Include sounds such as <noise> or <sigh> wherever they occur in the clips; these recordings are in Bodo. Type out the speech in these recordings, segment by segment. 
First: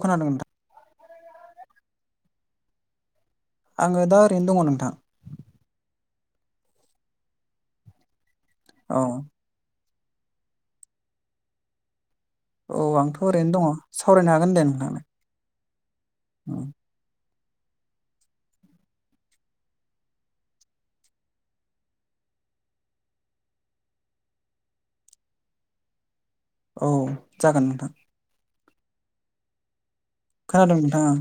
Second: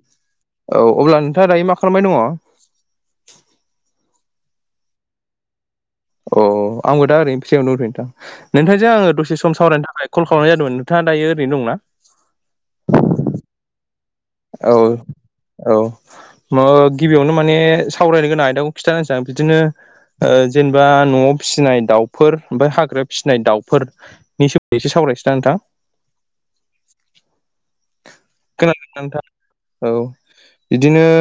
खोनादों नोंथां? औ अब्ला नोंथाङा दायो मा खालामबाय दङ? आङो दा ओरैनो दङ नोंथां। अ आंबो दा ओरै फ्रियावनो दंथयो नोंथां नोंथांजों औ आङो दसे सम सम सावरायनो थाखाय कल खालामनाय जादों नोंथाङा दायो ओरैनो दंङ ना? औ आंथ' ओरैनो दङ। सावरायनो हागोन दे औ नोंथांनो औ गिबियावनो माने सावरायनो गोनां आयदाखौ खिथाना होनोसां बिदिनो। जेनेबा न'आव फिसिनाय दाउफोर ओमफ्राय हाग्रायाव फिसिनाय दाउफोर नि <unintelligible> सोमोनदै एसे सावरायसै दां नोंथां औ जागोन नोंथां। खोनादों ना नोंथां औ। खोनादों नोंथां बिदिनो ओं।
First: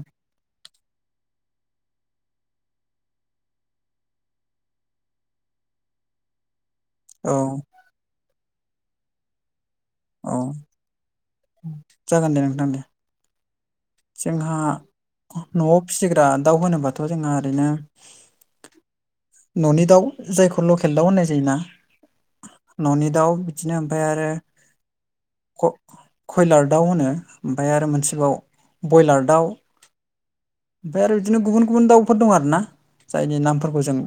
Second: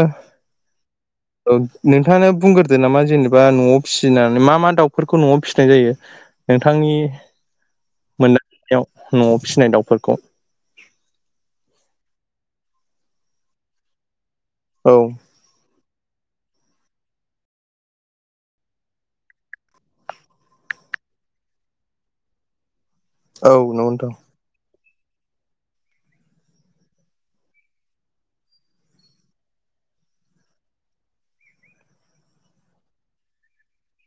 औ नोंथाङानो बुंग्रोदो नामा जेनेबा न'आव फिसिनानै मा मा दाउफोरखौ न'आव फिसिनाय जायो। नोंथांनि औ मोनदांथियाव न'आव फिसिनाय दाउफोरखौ। औ जागोन दे नोंथां दे। जोंहा औ न'आव फिसिग्रा दाउ होनोबाथ' जोंहा ओरैनो न'नि दाउ जायखौ लकेल दाउ होननाय जायोना न'नि दाउ नंगौ बिदिनो ओमफ्राय नोंथां आरो। कयलार दाउ होनो ओमफ्राय आरो मोनसेबाव ब्रयलार दाउ ओमफ्राय आरो बिदिनो गुबुन गुबुन दाउफोर दं आर ना जायनि नामफोरखौ जों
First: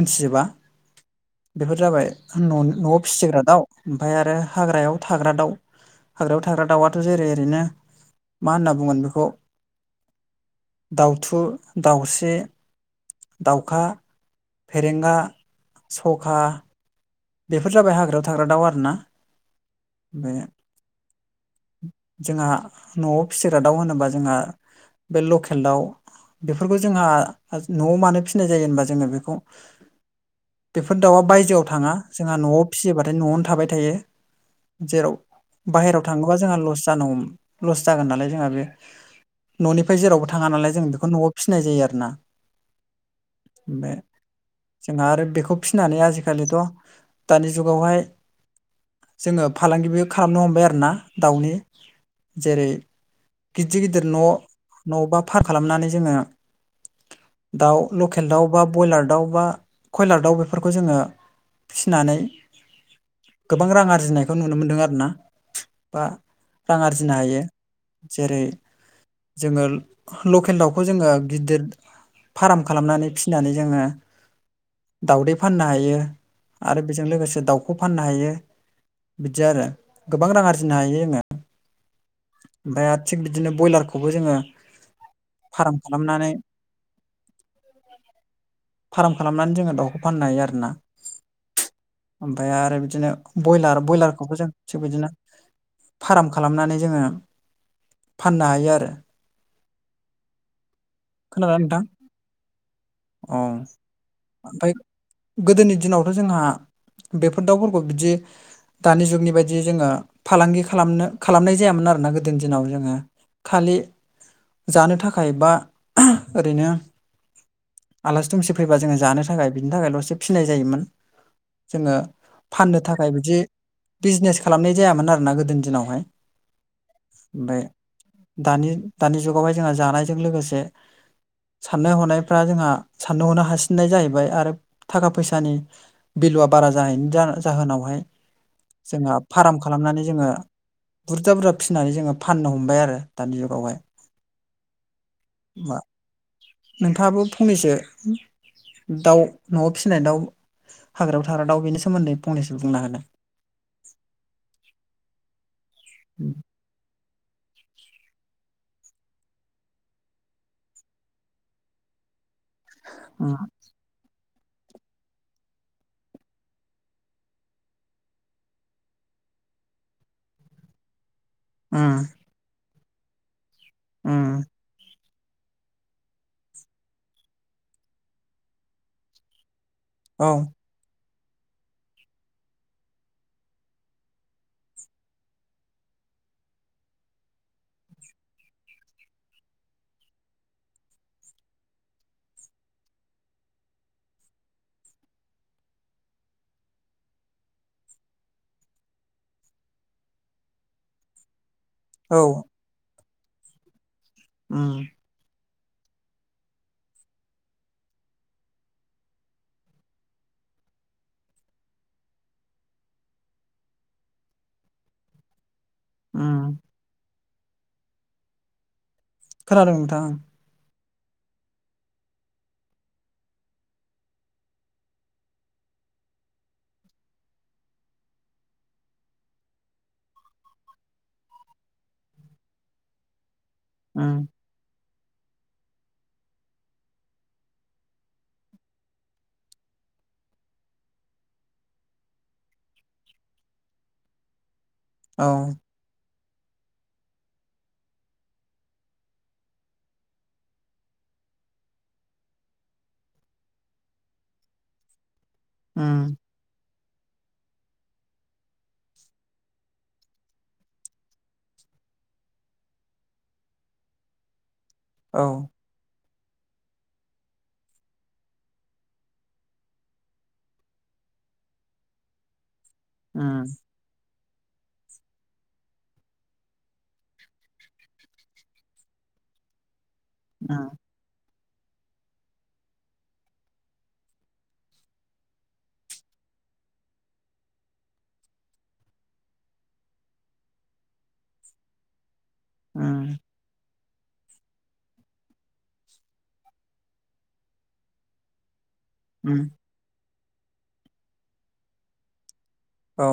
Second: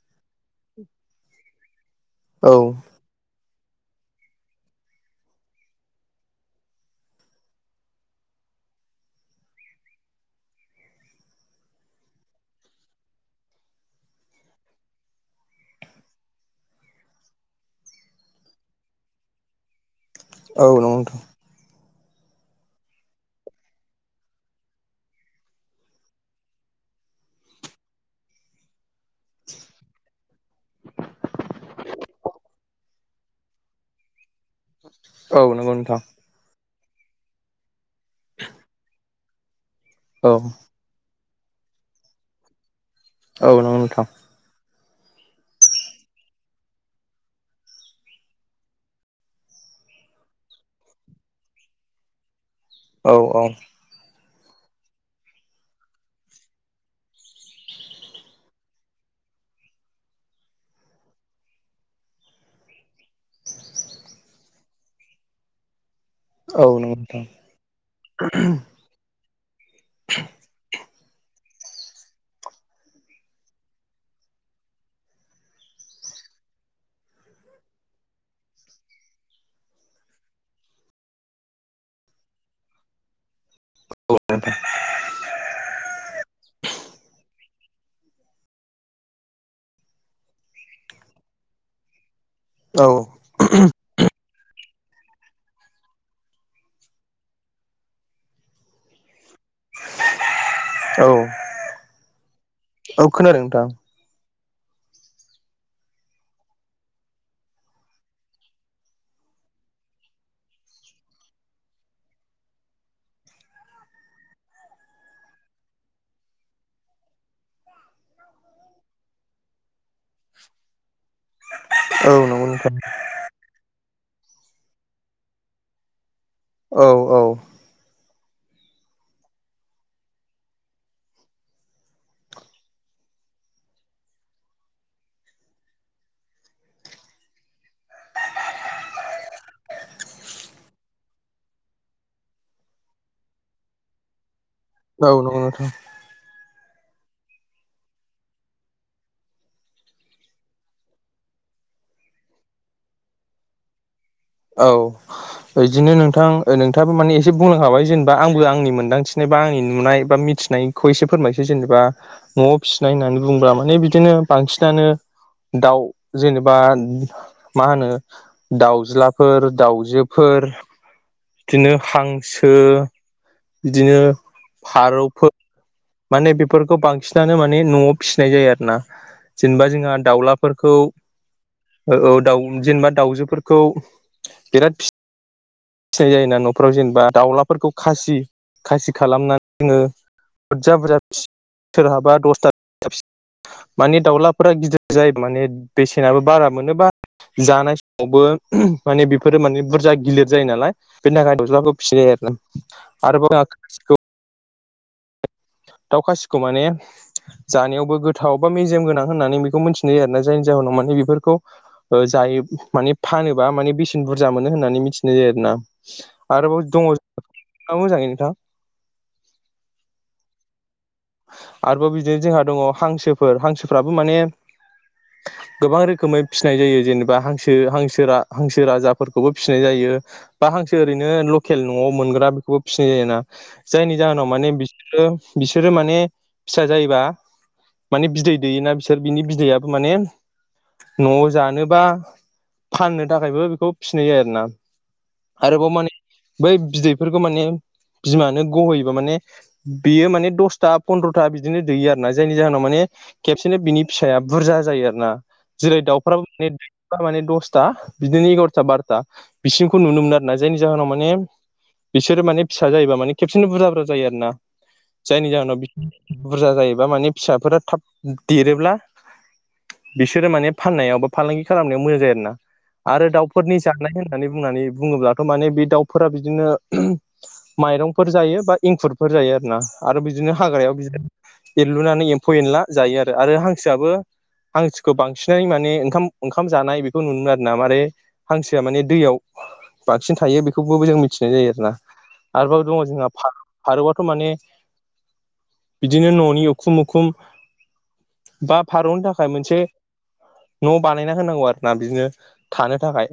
मोनथिजोबा। बेफोर जाबाय औ न'आव फिसिग्रा दाउ ओमफ्राय आरो हाग्रायाव थाग्रा दाउ। हाग्रायाव थाग्रा दाउआथ' जेरै ओरैनो मा होनना बुंगोन बेखौ दाउथु, दाउस्रि दाउखा, फेरेंगा, सखा बेफोर जाबाय हाग्रायाव थाग्रा दाउ आरोना बे औ नंगौ नोंथां। जोंहा न'आव फिसिग्रा दाउ होनोबा जोंहा बे लकेल दाउ। बेफोरखौ जोंहा न'आव मानो फिसिनाय जायो होनबा जोङो बैखौ बेफोर दाउआ बायजोआव थाङा। जोंहा न'आव फिसियोबाथाय न'आवनो थाबाय थायो जेराव औ नंगौ नोंथां बाहेरायाव थांनो अबबा जोंहास जानौ लस जागोन नालाय जोंहा बेयो न'निफ्राय औ जेरावबो थाङा नालाय जों बेखौ न'आव फिसिनाय जायो आरो ना? औ नंगौ बे ओमफ्राय नोंथां जोंहा आरो बेखौ फिनानै आजिखालिथ' दानि जुगावहाय जोङो फालांगिबो खालामनो हमबाय आरो ना दाउनि। जेरै औ औ गिदिर गिदिर न' न' बा फार खालामनानै जोङो। दाउ लकेल दाउ बा ब्रयलार दाउ बा कयलार दाउ बेफोरखौ जोङो फिनानै गोबां रां आरजिनायखौ नुनो मोनदों आर ना बा औ रां नंगौ आरजिनो नोंथां हायो जेरै जोङो लकेल दाउखौ खौ जोङो गिदिर फार्म खालामनानै फिनानै जोङो दाउदै फाननो हायो। आरो बेजों लोगोसे दाउखौ फाननो हायो बिदि आरो गोबां रां आरजिनो हायो जोङो। ओमफ्राय आरो थिग बिदिनो ब्रयलारखौबो जोङो फार्म खालामनानै <inaudible> फार्म खालामनानै जोङो दाउखौ फाननो हायो आरोना ओमफ्राय आरो औ बिदिनो ब्रयलार बयलारखौबो जों थिग बिदिनो फार्म खालामनानै जोङो फाननो हायो आरो औ खोनादों ना नोंथां खोनादों औ नोंथां ओमफ्राय गोदोनि दिनावथ' जोंहा बेफोर दाउफोरखौ बिदि दानि जुगनि बायदि जोङो फालांगि खालामनो खालामनाय जायामोन आरोना गोदोनि दिनाव जोङो। खालि जानो थाखाय बा ओरैनो आलासि दुमसि फैबा जोङो जानो थाखाय बिनि थाखायल'से फिनाय जायोमोन जोङो औ नंगौ नोंथां फाननो था खाय ओमफ्राय बिदि बिजनेस खालामनाय जायामोन आरोना गोदोनि दिनावहाय औ औ ओमफ्राय दानि दानि जुगावहाय जोंहा जानायजों लोगोसे साननाय हनायफ्रा जोंहा साननो हनो हासिननाय जाहैबाय आरो थाखा फैसानि बिलुआ बारा जाहैनि जाहोनावहाय जोङो फार्म खालामनानै जोङो बुरजा बुरजा फिनानै जोङो फाननो हमबाय आरो दानि जुगावहाय औ नंगौ नों नोंथाङाबो फंनैसो दाउ न'आव फिनाय दाउ हाग्रायाव थाग्रा दाउ बेनि सोमोनदै फंनैसो बुंना होनो औ बिदिनो नोंथां ओ खाबो माने एसे बुंनोखाबाय जेनेबा आंबो आंनि मोनदांथिनाय बा आंनि नुनाय बा मिथिनायखौ एसे फोरमायसै जेनेबा न'आव फिसिनाय होननानै उम बुङोब्ला माने बिदिनो बांसिनानो दाउ जेनेबा मा होनो दाउज्ला फोर दाउजोफोर बिदिनो उम हांसो बिदिनो उम फारौफोर माने बेफोरखौ बांसिनानो माने न'आव फिसिनाय जायो आरो ना जेनेबा जोंहा औ दाउलाफोरखौ औ दाउ जेनेबा दाउजोफोरखौ बिराद फि फिनाय जायोना न'फ्राव जेनेबा दाउलाफोरखौ खासि खासि खालामनानै जोंङो बुरजा बुरजा सोरहाबा दसथा माने दाउलाफोरा गिदिर जायो माने बेसेनाबो बारा मोनोबा जानाय समावबो माने बेफोरो माने बुरजा गिलिर जायो नालाय बेनि थाखाय दाउलाफोरखौ सिरि औ आरो <unintelligible> उम दाउ खासिखौ माने जानायावबो गोथाव बा मेजेम गोनां होननानै बेखौ मिथिनाय जायो आरोना जायनि जाहोनाव माने बेफोरखौ जायो माने फानोबा माने बेसेन बुरजा मोनो होननानै मिथिनाय जायो आरो ना। उम आरोबाव दंङो औ मोजाङैनो नोंथां खोनादों नोंथां ओं आरोबाव बिदिनो जोंहा दंङ हांसोफोर हांसोफ्राबो माने <inaudible> गोबां रोखोमै फिसिनाय जायो जेनेबा हांसो हांसो रा हांसो राजाफोरखौबो फिसिनाय जायो। बा हांसो ओरैनो लकेल न'आव मोनग्रा बेखौबो फिसिनाय जायो ना। जायनि जाहोनाव माने बिसोरो बिस बिसोरो माने फिसा जायोबा माने बिदै दैयोना बिसोर बिनि बिदैयाबो माने न'आव जानोबा फाननो थाखायबो बेखौ फिनाय जायो आरो ना। ओं आरोबाव माने बै बिदैफोरखौ माने बिमानो गहोयोबा माने बेयो माने द सथा पन्द्र'था बिदिनो दैयो आरो ना जायनि जाहोनाव माने खेबसेनो बिनि फिसाया बुरजा जायो आरो ना जेरै दाउ उम फ्रामनि थारमाने दसथा बिदिनो एगार'था बार'था बिसिंखौ नुनो मोनो आरो ना जायनि जाहोनाव माने बिसोर माने फिसा जायोबा माने खेबसेनो बुरजा बुरजा जायो आरो ना। औ जायनि जाहोनाव बि बुरजा जायोबा माने फिसाफोरा थाब देरोब्ला बिसोरो माने फाननायाव बा फालांगि खालामनायाव मोजां जायो आरोना आरो उम दाउफोरनि जा जानाय होननानै बुंनानै बुंङोब्लाथ' माने बे दाउफोरा बिदिनो माइरंफोर जायो बा इंखुरफोर जायो आरो ना आरो बिदिनो औ हाग्रायाव बिदिनो एरलुनानै एम्फौ एनला जायो आरो आरो हांसोआबो हांसोखौ बांसिनै माने ओंखाम ओंखाम जानाय बेखौ नुनो आरो ना मारै हांसोआ माने दैयाव बांसिन थायो बेखौबो जों मिथिनाय जायो आरोना। आरोबाव दङ जोंहा उम फारौ फारौआथ' माने बिदिनो न'नि उखुम उखुम बा फारौनि उम थाखाय मोनसे न' बानायना होनांगौ आरो ना बिदिनो थानो थाखाय औ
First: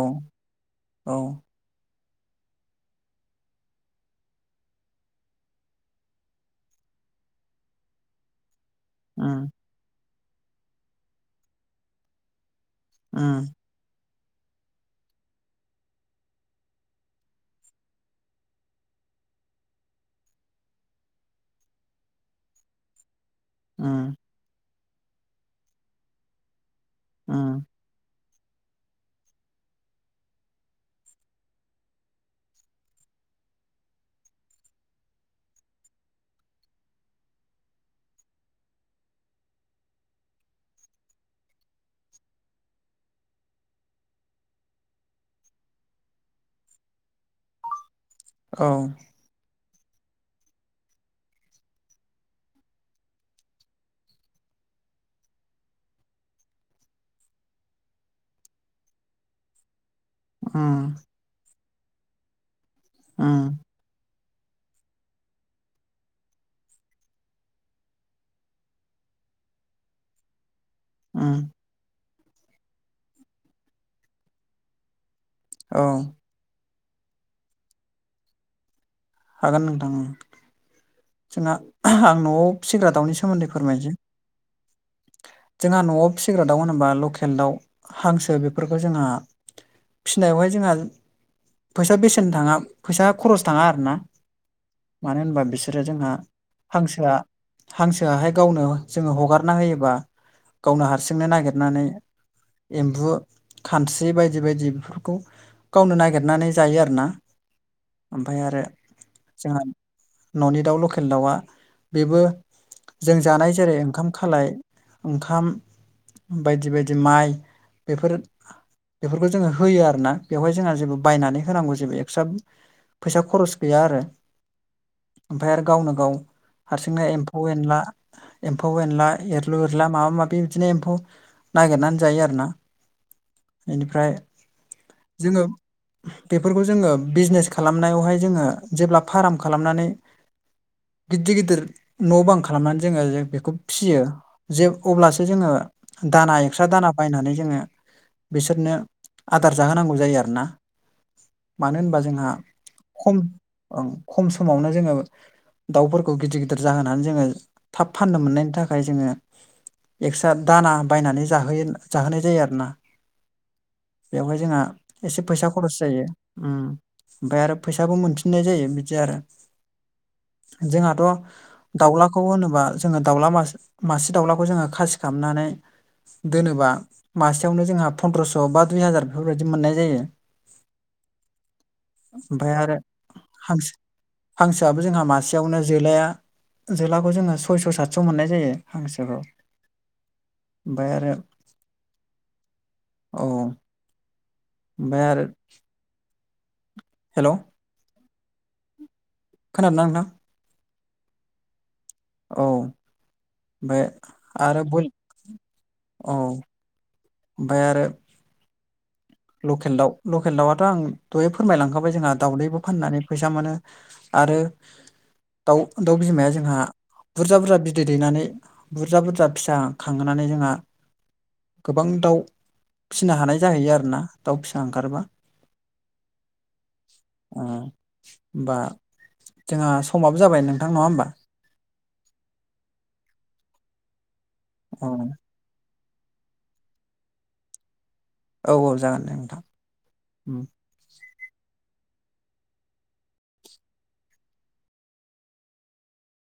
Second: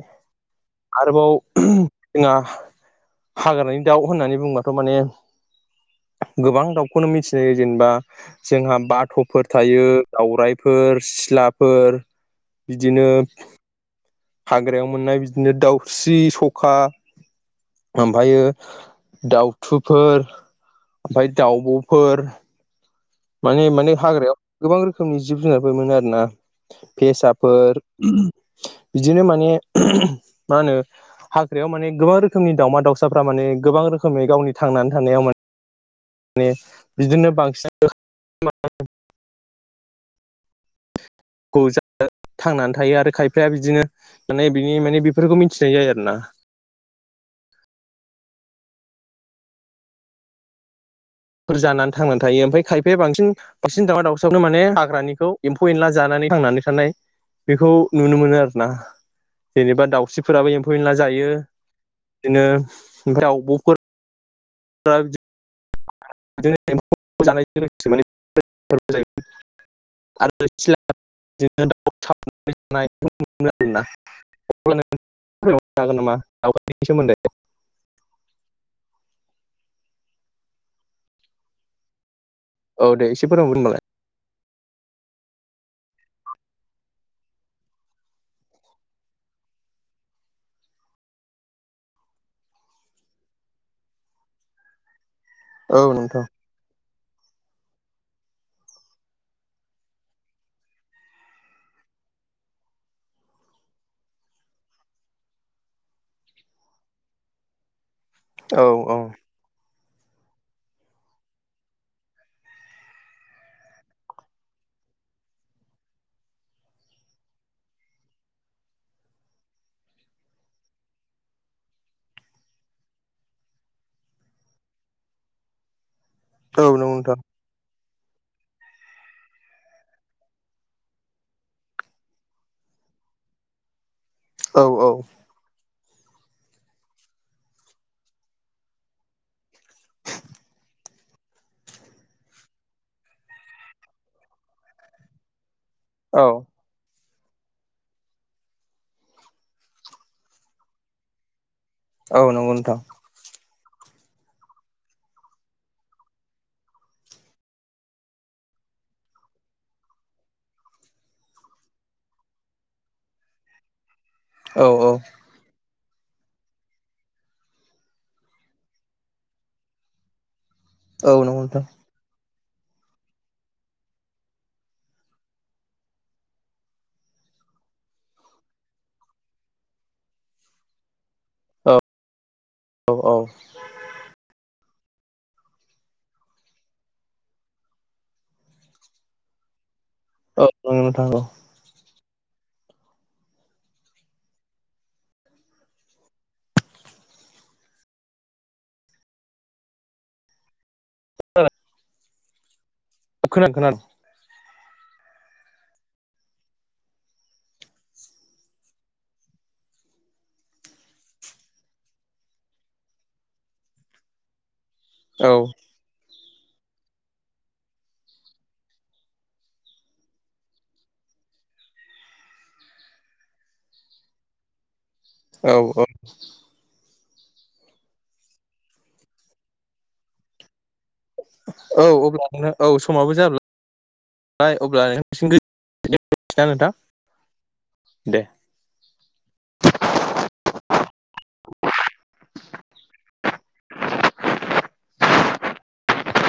औ आरोबाव जोंहा हाग्रानि दाउ होननानै बुंबाथ' माने गोबां दाउखौनो मिथिनायायो जेनेबा जोंहा बाथ'फोर उम थायो। दावराइफोर सिलाफोर बिदिनो उम हाग्रायाव मोननाय बिदिनो दाउस्रि सखा ओमफ्रायो दउथुफोर ओमफ्राय दाउब'फोर माने माने उम हाग्रायाव गोबां रोखोमनि जिब जुनारफोर मोनो आरो ना उम फेसाफोर बिदिनो माने मा होनो हाख्रिायाव माने गोबां रोखोमनि दावमा दाउसाफ्रा माने गोबां रोखोमै गावनि थांनानै थानायाव मान माने बिदिनो बांसिन थांनानै थायो आरो खायफाया बिदिनो माने बिनि माने बेफोरखौ मिथिनाय जायो आरो ना। औ। फोर जानानै थांनानै थायो ओमफ्राय खायफाया बांसिन बांसिन दावउा दाउसियावनो माने हाग्रानिखौ एम्फौ एनला जानानै थांनानै थानाय बेखौ नुनो मोनो आरो ना जेनेबा दाउस्रि फोराबो एम्फौ उम एनला जायो बिदिनो ओमफ्राय उम दावब'फोर <unintelligible> जानायजों लोगोसे आरो सिला दाउ उम <unintelligible> आरोना नो हागोन नामा औ आवगायनायनि सोमोन्दै हागोन नोंथां जोंना आं न'आव औ फिग्रा दे दाउनि एसे फोरमायहर सोमोन्दै होनबालाय फोरमायनोसै जोंहा न'आव फिसिग्रा दाउ होनोबा लकेल दाउ हांसो बेफोरखौ जोंहा फिनायावहाय जोंहा फैसा बेसेन थाङा फैसा खरस थाङा आरोना। मानो होनबा बि बिसोरो औ जोंहा नोंथां हांसोआ हांसोआहाय गावनो जोङो हगारना होयोबा गावनो हारसिंनो नागिरनानै एम्बु खानस्रि बायदि बायदि बेफोरखौ गावनो नागिरनानै जायो आरोना ओमफ्राय आरो औ औ जोंहा न'नि दाउ लकेल दाउआ बेबो जों जानाय जेरै ओंखाम खालाय ओंखाम बायदि बायदि माइ बेफोर बेफोरखौ जोङो होयो आरोना बेवहाय जोंहा जेबो बायनानै होनांगौ जेबो एक्सट्रा फैसा खरस गैया आरो ओमफ्राय आरो गावनो गाव औ नंगौ हारसिंनो नोंथां एम्फौ एनला एम्फौ एनला एर लोरला माबा माबि बिदिनो एम्फौ नागिरनानै जायो आरोना बेनिफ्राय औ औ। जोङो बेफोरखौ जोङो बिजनेस खालामनायावहाय जोङो जेब्ला फार्म खालामनानै गिदिर गिदिर न' बां खालामनानै जोङो बेखौ फियो। जे अब्लासो जोङो औ दानाय एक्स्ट्रा दाना बायनानै जोङो बिसोरनो आदार जाहोनांगौ जायो आरोना। मानो होनबा जोंहा औ नंगौ नोंथां खमओ खम समावनो जोङो दाउफोरखौ गिदिर गिदिर जाहोनानै जोङो थाब फाननो मोननायनि थाखाय जोङो एक्सट्रा दाना बायनानै जाहोयो जाहोनाय जायो आरो ना। बेवहाय जोंहा औ औ एसे फैसा खरस जायो ओमफ्राय आरो फैसाबो मोनफिननाय जायो बिदि आरो। जोंहाथ' औ नंगौ नोंथां दाउलाखौ होनोबा जोङो दाउला मासे मासे दाउलाखौ जोङो खासि खालामनानै दोनोबा मासेयावनो जोंहा फन्द्रस' बा दुइ हाजार बेफोरबायदि मोननाय जायो। औ ओमफ्राय आरो औ औ हांसो हांसोआबो जोंहा मासेयावनो जोलाया जोलाखौ जोङो सयस' सातस' मोननाय जायो। हांसोखौ औ नंगौ ओमफ्राय नोंथां आरो औ औ ओमफ्राय आरो हेल' खोनादों ना नोंथां? खोनादों औ बे खोनादों आरो बै औ ओमफ्राय आरो। लकेल दाउ लकेल दाउआथ' आं दहाय फोरमायलांखाबाय जोंहा दावदैबो फाननानै फैसा मोनो। आरो औ दाउ दाउ बिमाया जोंहा बुरजा बुरजा बिदै दैनानै बुरजा बुरजा फिसा खांहोनानै जोंहा गोबां दाउ फिसिनो हानाय जाहैयो आरोना दाउ फिसा ओंखारबा। औ औ होमबा जोंहा समाबो जाबाय नोंथां नङा होमबा? औ अब्ला नों औ समाबो जाबाय अब्ला औ नों गो <unintelligible> नोंथां दे औ औ जागोन दे नोंथां उम